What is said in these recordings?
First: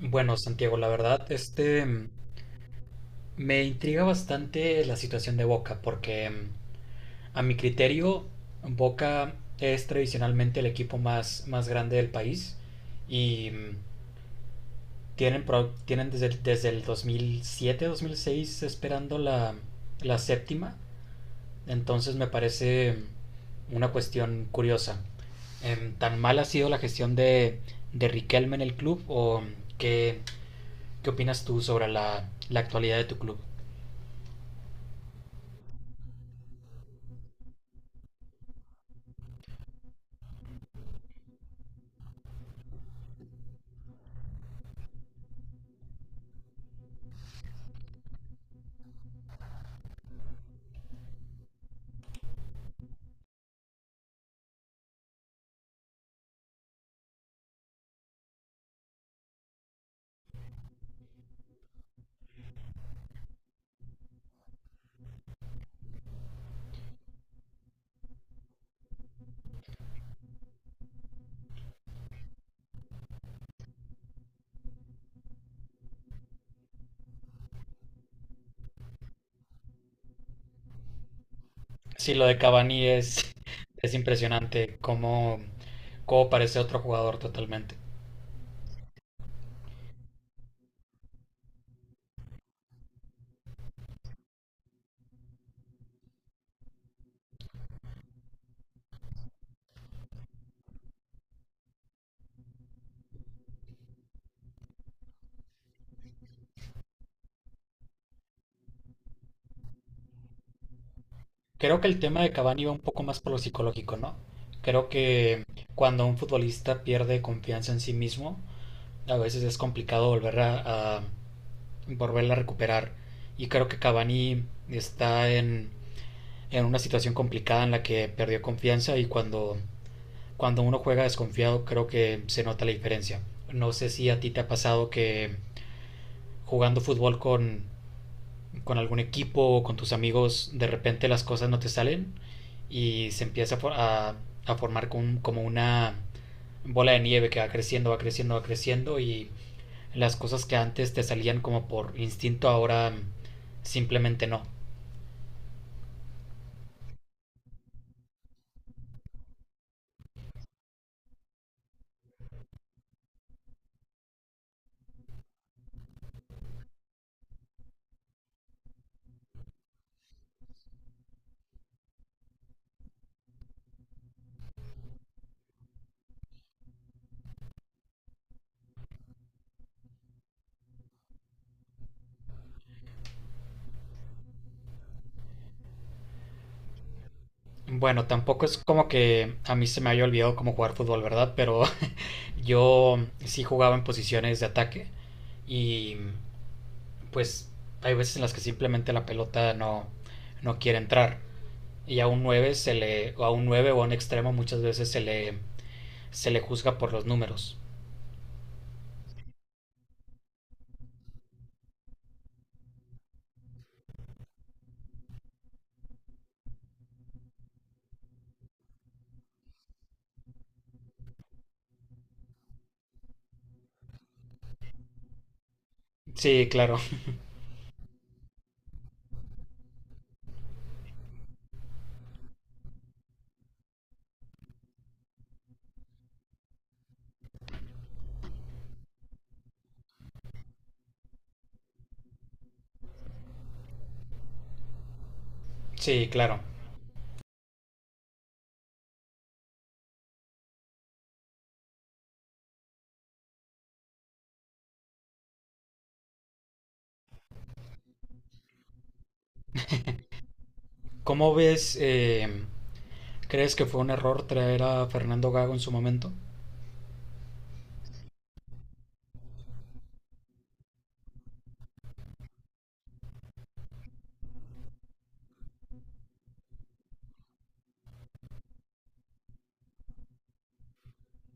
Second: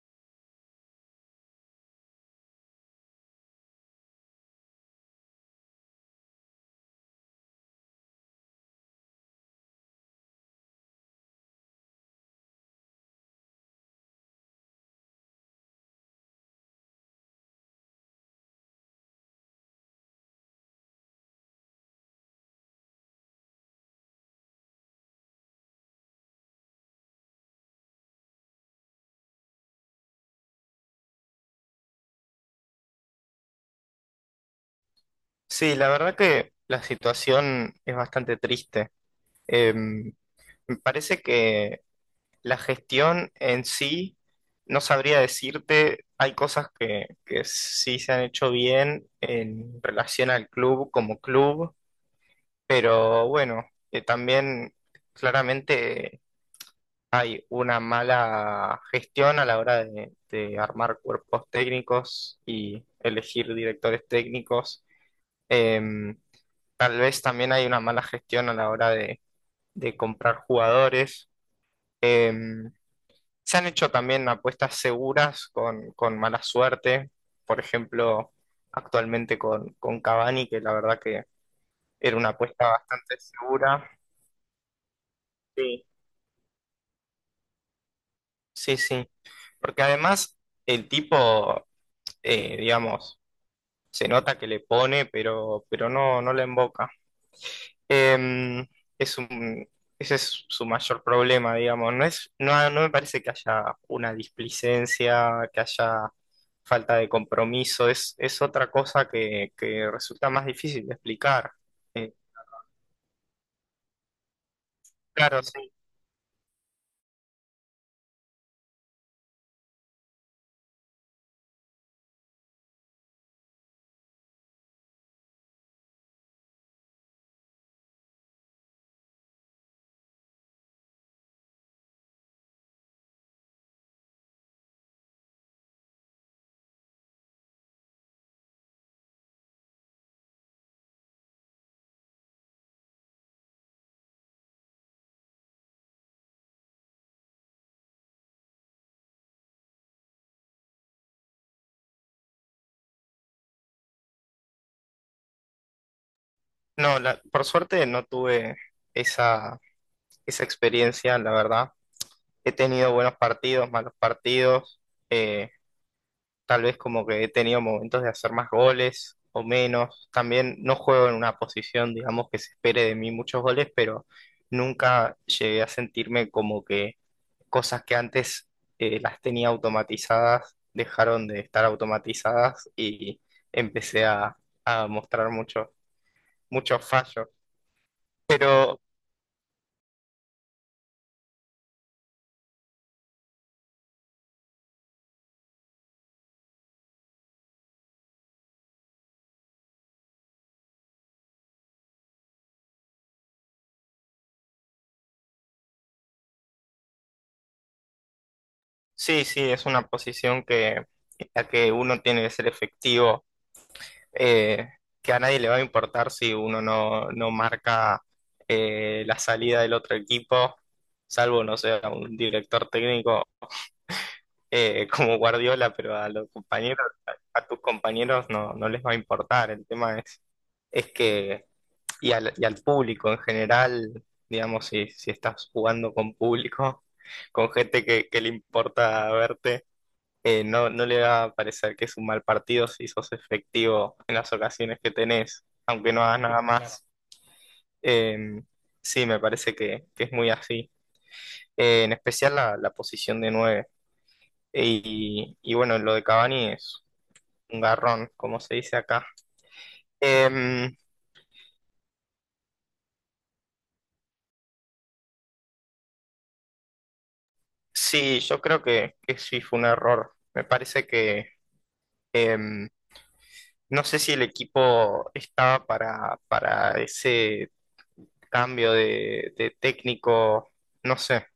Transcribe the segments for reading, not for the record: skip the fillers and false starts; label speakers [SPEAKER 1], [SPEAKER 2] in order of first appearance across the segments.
[SPEAKER 1] Bueno, Santiago, la verdad, me intriga bastante la situación de Boca, porque a mi criterio, Boca es tradicionalmente el equipo más grande del país y tienen desde, desde el 2007, 2006 esperando la séptima, entonces me parece una cuestión curiosa. ¿Tan mal ha sido la gestión de Riquelme en el club o qué, ¿Qué opinas tú sobre la actualidad de tu club?
[SPEAKER 2] Sí, la verdad que la situación es bastante triste. Em, Me parece que la gestión en sí, no sabría decirte, hay cosas que sí se han hecho bien en relación al club como club, pero bueno, también claramente hay una mala gestión a la hora de armar cuerpos técnicos y elegir directores técnicos. Em, Tal vez también hay una mala gestión a la hora de comprar jugadores. Em, Se han hecho también apuestas seguras con mala suerte. Por ejemplo, actualmente con Cavani, que la verdad que
[SPEAKER 1] Sí,
[SPEAKER 2] era
[SPEAKER 1] lo
[SPEAKER 2] una
[SPEAKER 1] de
[SPEAKER 2] apuesta bastante segura.
[SPEAKER 1] Es impresionante,
[SPEAKER 2] Sí.
[SPEAKER 1] cómo parece otro jugador totalmente.
[SPEAKER 2] Sí, sí. Porque además el tipo, digamos, se nota que le pone, pero no le emboca. Em, es un, Ese es su mayor problema, digamos. No me parece que haya una displicencia, que haya falta de compromiso. Es otra cosa que resulta más difícil de explicar.
[SPEAKER 1] Creo que el
[SPEAKER 2] Eh,
[SPEAKER 1] tema de Cavani va un poco más por lo psicológico, ¿no? Creo
[SPEAKER 2] claro,
[SPEAKER 1] que
[SPEAKER 2] sí.
[SPEAKER 1] cuando un futbolista pierde confianza en sí mismo, a veces es complicado volverla a recuperar. Y creo que Cavani en una situación complicada en la que perdió confianza y cuando uno juega desconfiado creo que se nota la diferencia. No sé si a ti te ha pasado que jugando fútbol con algún equipo o con tus amigos de repente las cosas no te salen y se empieza a, for- a- a formar como una bola de nieve que va creciendo, va creciendo, va creciendo y las cosas que antes te salían como por instinto ahora simplemente no.
[SPEAKER 2] No, por suerte no tuve esa, esa experiencia, la verdad. He tenido buenos partidos, malos partidos. eh, tal vez como que he tenido momentos de hacer más goles o menos. También no juego en una posición, digamos, que se espere de mí muchos goles, pero nunca llegué a sentirme como que cosas que antes las tenía automatizadas dejaron de estar automatizadas y empecé a mostrar muchos fallos.
[SPEAKER 1] Bueno, tampoco es
[SPEAKER 2] Pero
[SPEAKER 1] como que a mí se me haya olvidado cómo jugar fútbol, ¿verdad? Pero yo sí jugaba en posiciones de ataque y pues hay veces en las que simplemente la pelota no, no quiere entrar. Y a un o a un 9 o a un extremo muchas veces se le juzga por los números.
[SPEAKER 2] sí, sí, es una posición en la que uno tiene que ser efectivo, eh, que a nadie le va a importar si uno no marca la salida del otro equipo, salvo, no sé, a un director técnico, como Guardiola, pero a los
[SPEAKER 1] Sí, claro,
[SPEAKER 2] compañeros, a tus compañeros no les va a importar. El tema es que, y al público en general, digamos, si estás jugando con público, con gente que le importa verte, no le va a parecer que es un mal partido si sos efectivo en las ocasiones que tenés, aunque no
[SPEAKER 1] sí,
[SPEAKER 2] hagas nada,
[SPEAKER 1] claro.
[SPEAKER 2] claro, más. Eh, sí, me parece que es muy así. En especial la posición de nueve. Y bueno, lo de Cavani es un garrón, como se dice acá. Eh,
[SPEAKER 1] ¿Cómo ves, crees que fue un error traer a Fernando Gago en su momento?
[SPEAKER 2] sí, yo creo que sí fue un error. Me parece que eh, no sé si el equipo estaba para ese cambio de técnico. No sé.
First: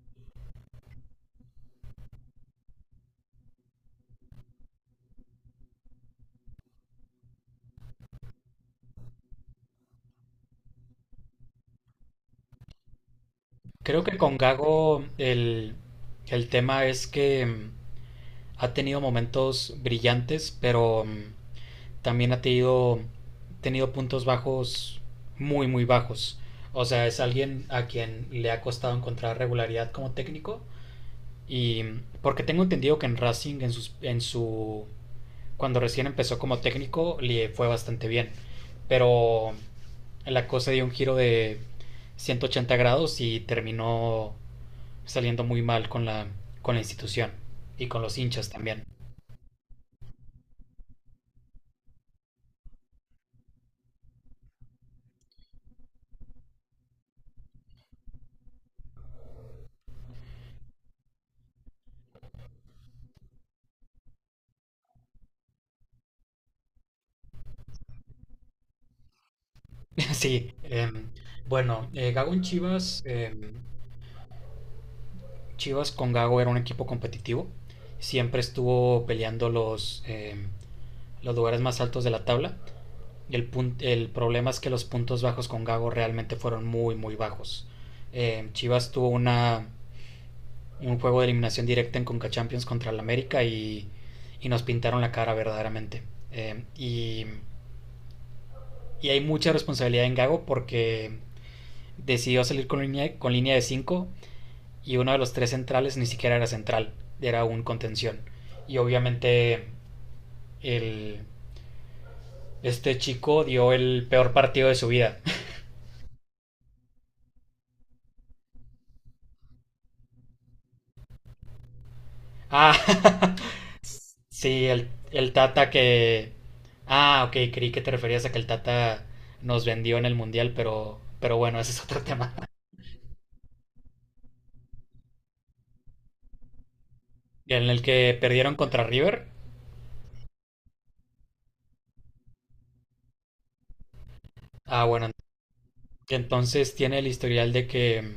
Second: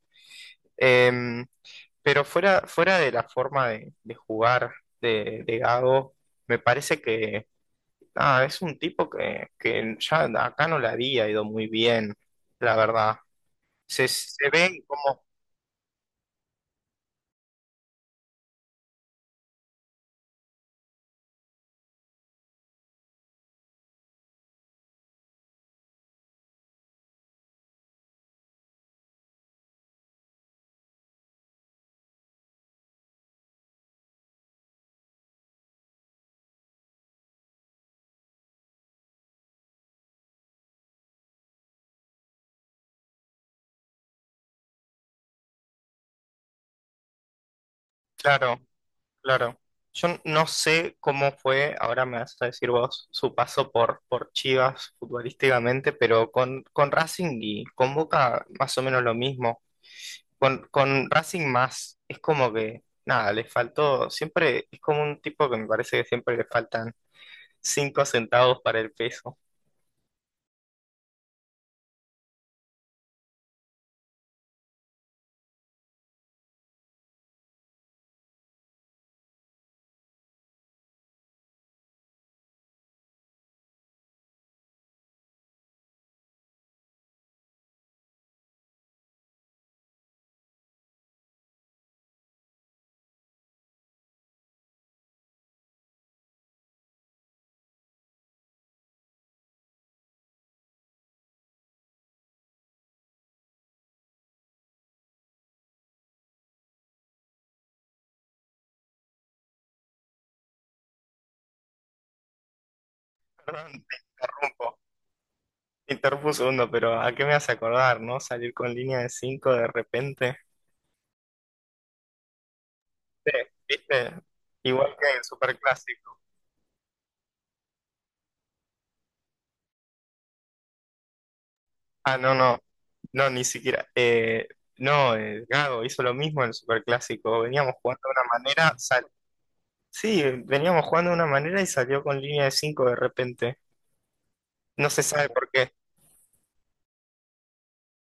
[SPEAKER 2] Em, pero fuera de la forma de jugar de Gago, me parece que nada, es un tipo que ya acá no le había ido muy bien, la verdad.
[SPEAKER 1] Creo
[SPEAKER 2] Se,
[SPEAKER 1] que con
[SPEAKER 2] se ve como...
[SPEAKER 1] El tema es que ha tenido momentos brillantes, pero también ha tenido puntos bajos muy bajos. O sea, es alguien a quien le ha costado encontrar regularidad como técnico. Y porque tengo entendido que en en su... Cuando recién empezó como técnico, le fue bastante bien. Pero la cosa dio un giro de 180 grados y terminó saliendo muy mal con con la institución y con los hinchas
[SPEAKER 2] Claro,
[SPEAKER 1] también.
[SPEAKER 2] claro. Yo no sé cómo fue, ahora me vas a decir vos, su paso por Chivas futbolísticamente, pero con Racing y con Boca más o menos lo mismo. Con Racing más, es como que, nada, le faltó, siempre, es como un tipo que me parece que siempre le faltan cinco centavos para el peso.
[SPEAKER 1] Sí, bueno, Gago en Chivas, Chivas con Gago era un equipo competitivo, siempre estuvo peleando los lugares más altos de la tabla. El problema es que los puntos bajos con Gago realmente fueron muy bajos. Chivas tuvo un juego de eliminación directa en Conca Champions contra el América y nos pintaron la cara verdaderamente. Eh, y, y hay mucha responsabilidad en Gago porque decidió salir con con línea de 5. Y uno de los tres centrales ni siquiera era central, era un contención. Y obviamente el, este chico dio
[SPEAKER 2] Perdón, te
[SPEAKER 1] el peor partido de
[SPEAKER 2] interrumpo,
[SPEAKER 1] su vida.
[SPEAKER 2] te interrumpo un segundo, pero ¿a qué me hace acordar, no? Salir con línea de cinco de repente.
[SPEAKER 1] Ah,
[SPEAKER 2] Sí, ¿viste?
[SPEAKER 1] sí,
[SPEAKER 2] Igual que en el
[SPEAKER 1] el Tata
[SPEAKER 2] Superclásico.
[SPEAKER 1] que... Ah, ok, creí que te referías a que el Tata nos vendió en el Mundial, pero bueno, ese es otro
[SPEAKER 2] Ah,
[SPEAKER 1] tema.
[SPEAKER 2] no, no, no, ni siquiera. No, Gago hizo lo mismo en el Superclásico,
[SPEAKER 1] En
[SPEAKER 2] veníamos
[SPEAKER 1] el
[SPEAKER 2] jugando de
[SPEAKER 1] que
[SPEAKER 2] una
[SPEAKER 1] perdieron
[SPEAKER 2] manera,
[SPEAKER 1] contra River.
[SPEAKER 2] sí, veníamos jugando de una manera y salió con línea de cinco de repente.
[SPEAKER 1] Ah,
[SPEAKER 2] No se
[SPEAKER 1] bueno,
[SPEAKER 2] sabe por qué.
[SPEAKER 1] entonces tiene el historial de que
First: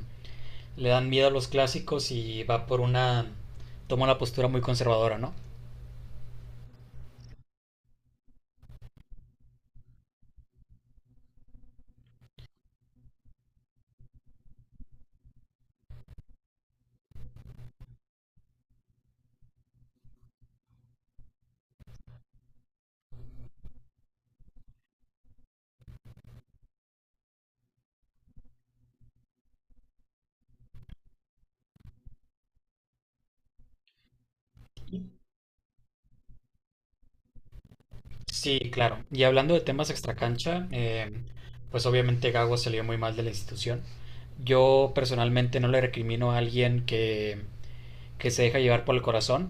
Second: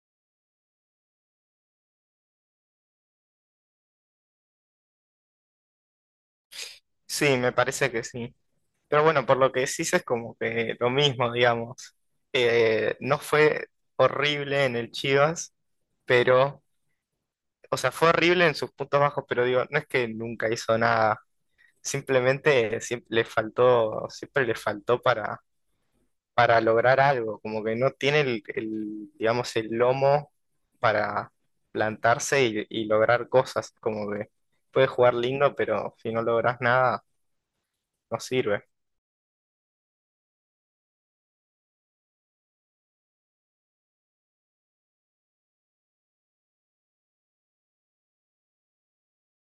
[SPEAKER 1] le dan miedo a los clásicos y va por una... toma una postura muy conservadora, ¿no?
[SPEAKER 2] Sí, me parece que sí. Pero bueno, por lo que decís es como que lo mismo, digamos. No fue horrible en el Chivas, pero, o sea, fue horrible en sus puntos bajos, pero digo, no es que nunca hizo nada. Simplemente siempre le faltó para lograr algo. Como que no tiene digamos, el lomo para plantarse y lograr cosas. Como que puedes jugar lindo, pero si no logras nada, no
[SPEAKER 1] Sí,
[SPEAKER 2] sirve.
[SPEAKER 1] claro. Y hablando de temas extracancha, pues obviamente Gago salió muy mal de la institución. Yo personalmente no le recrimino a alguien que se deja llevar por el corazón.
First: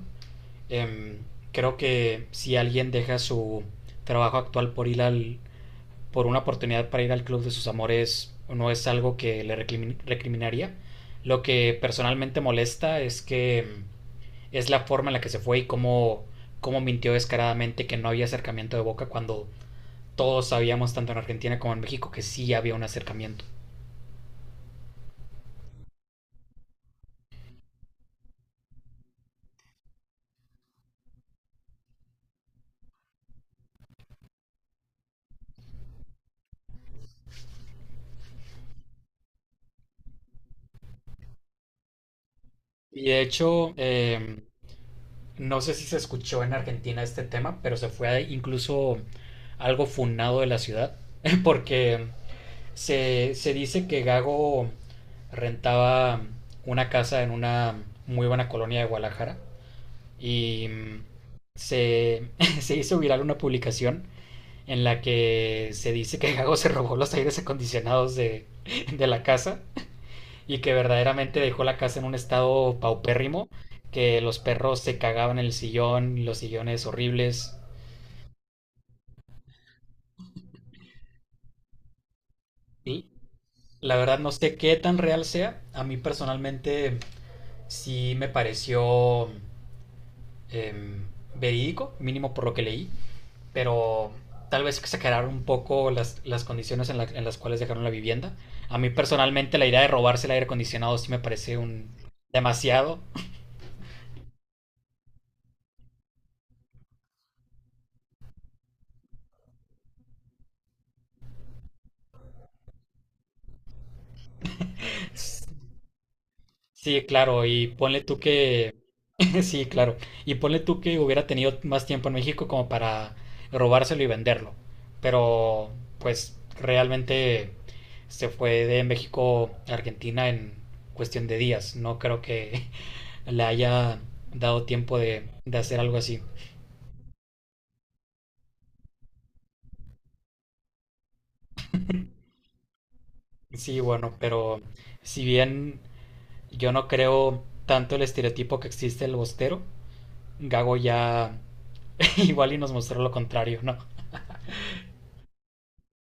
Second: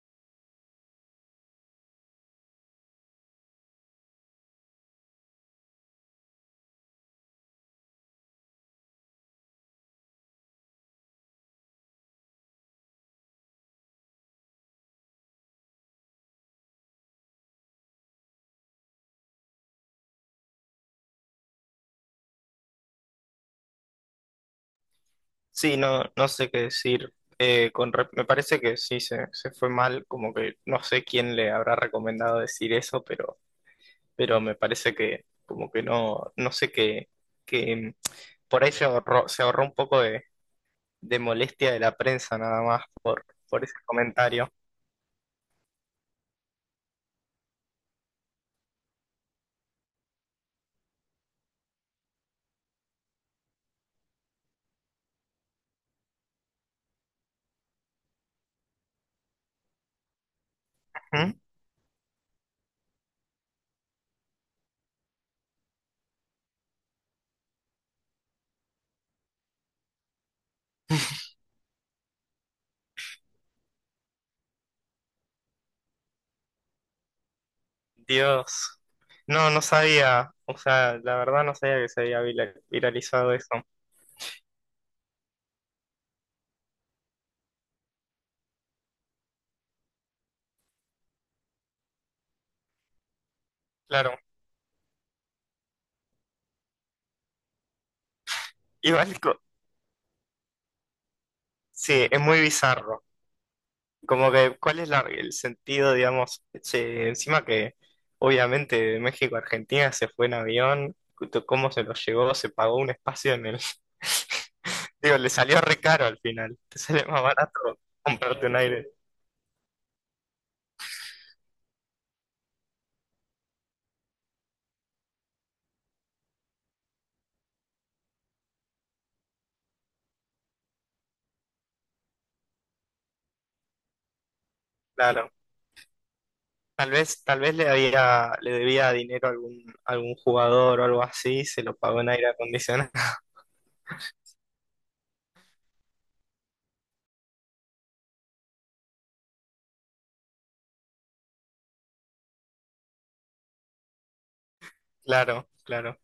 [SPEAKER 1] Em, creo que si alguien deja su trabajo actual por ir por una oportunidad para ir al club de sus amores, no es algo que le recriminaría. Lo que personalmente molesta es que es la forma en la que se fue y cómo mintió descaradamente que no había acercamiento de Boca cuando todos sabíamos, tanto en Argentina como en México, que sí había un acercamiento.
[SPEAKER 2] Sí, no, sé qué decir. Me parece que sí, se fue mal, como que no sé quién le habrá recomendado decir eso, pero me parece que como que no, sé qué, que por ahí se ahorró un poco de molestia de la prensa nada más
[SPEAKER 1] Y de
[SPEAKER 2] por
[SPEAKER 1] hecho,
[SPEAKER 2] ese comentario.
[SPEAKER 1] no sé si se escuchó en Argentina este tema, pero se fue incluso algo funado de la ciudad, porque se dice que Gago rentaba una casa en una muy buena colonia de Guadalajara y
[SPEAKER 2] ¿Mm?
[SPEAKER 1] se, se hizo viral una publicación en la que se dice que Gago se robó los aires acondicionados de la casa y que verdaderamente dejó la casa en un estado paupérrimo, que los perros se cagaban en el sillón, los sillones horribles.
[SPEAKER 2] Dios, no sabía, o sea, la verdad no sabía que se había
[SPEAKER 1] Y
[SPEAKER 2] viralizado eso.
[SPEAKER 1] la verdad no sé qué tan real sea. A mí personalmente sí me pareció em, verídico, mínimo por lo que leí, pero
[SPEAKER 2] Claro,
[SPEAKER 1] tal vez exageraron un poco las condiciones en las cuales dejaron la vivienda. A mí
[SPEAKER 2] igual,
[SPEAKER 1] personalmente la idea de robarse el aire acondicionado sí me parece un
[SPEAKER 2] sí, es muy
[SPEAKER 1] demasiado.
[SPEAKER 2] bizarro. Como que, ¿cuál es el sentido, digamos? Che, encima que, obviamente, de México a Argentina se fue en avión, ¿cómo se lo llevó? Se pagó un espacio en el. Digo, le salió re caro al final. Te
[SPEAKER 1] Sí,
[SPEAKER 2] sale más
[SPEAKER 1] claro, y
[SPEAKER 2] barato
[SPEAKER 1] ponle tú
[SPEAKER 2] comprarte un
[SPEAKER 1] que...
[SPEAKER 2] aire.
[SPEAKER 1] Sí, claro. Y ponle tú que hubiera tenido más tiempo en México como para robárselo y venderlo. Pero, pues, realmente se fue de México a Argentina en cuestión de días. No creo que le haya dado tiempo
[SPEAKER 2] Claro.
[SPEAKER 1] de hacer algo así.
[SPEAKER 2] Tal vez le debía dinero a algún jugador o algo así, se lo pagó en aire acondicionado.
[SPEAKER 1] Sí, bueno, pero si bien yo no creo tanto el estereotipo que existe el bostero, Gago ya igual y nos mostró lo contrario, ¿no?
[SPEAKER 2] Claro, claro.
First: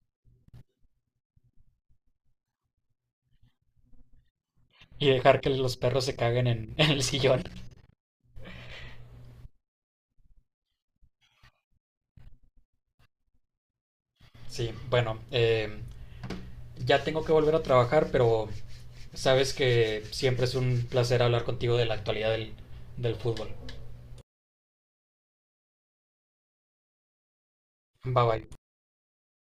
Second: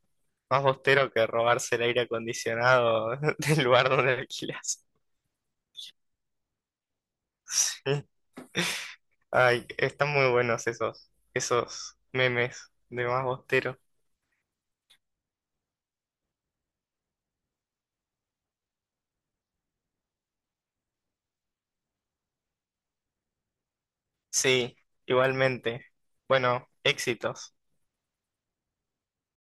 [SPEAKER 2] Más bostero que robarse el aire acondicionado del lugar donde alquilas.
[SPEAKER 1] Y dejar que los perros se caguen en el sillón.
[SPEAKER 2] Sí. Ay, están muy buenos esos memes de más bostero.
[SPEAKER 1] Sí, bueno, ya tengo que volver a trabajar, pero sabes que siempre es un placer hablar contigo de la actualidad del fútbol.
[SPEAKER 2] Sí, igualmente. Bueno, éxitos.
[SPEAKER 1] Bye bye.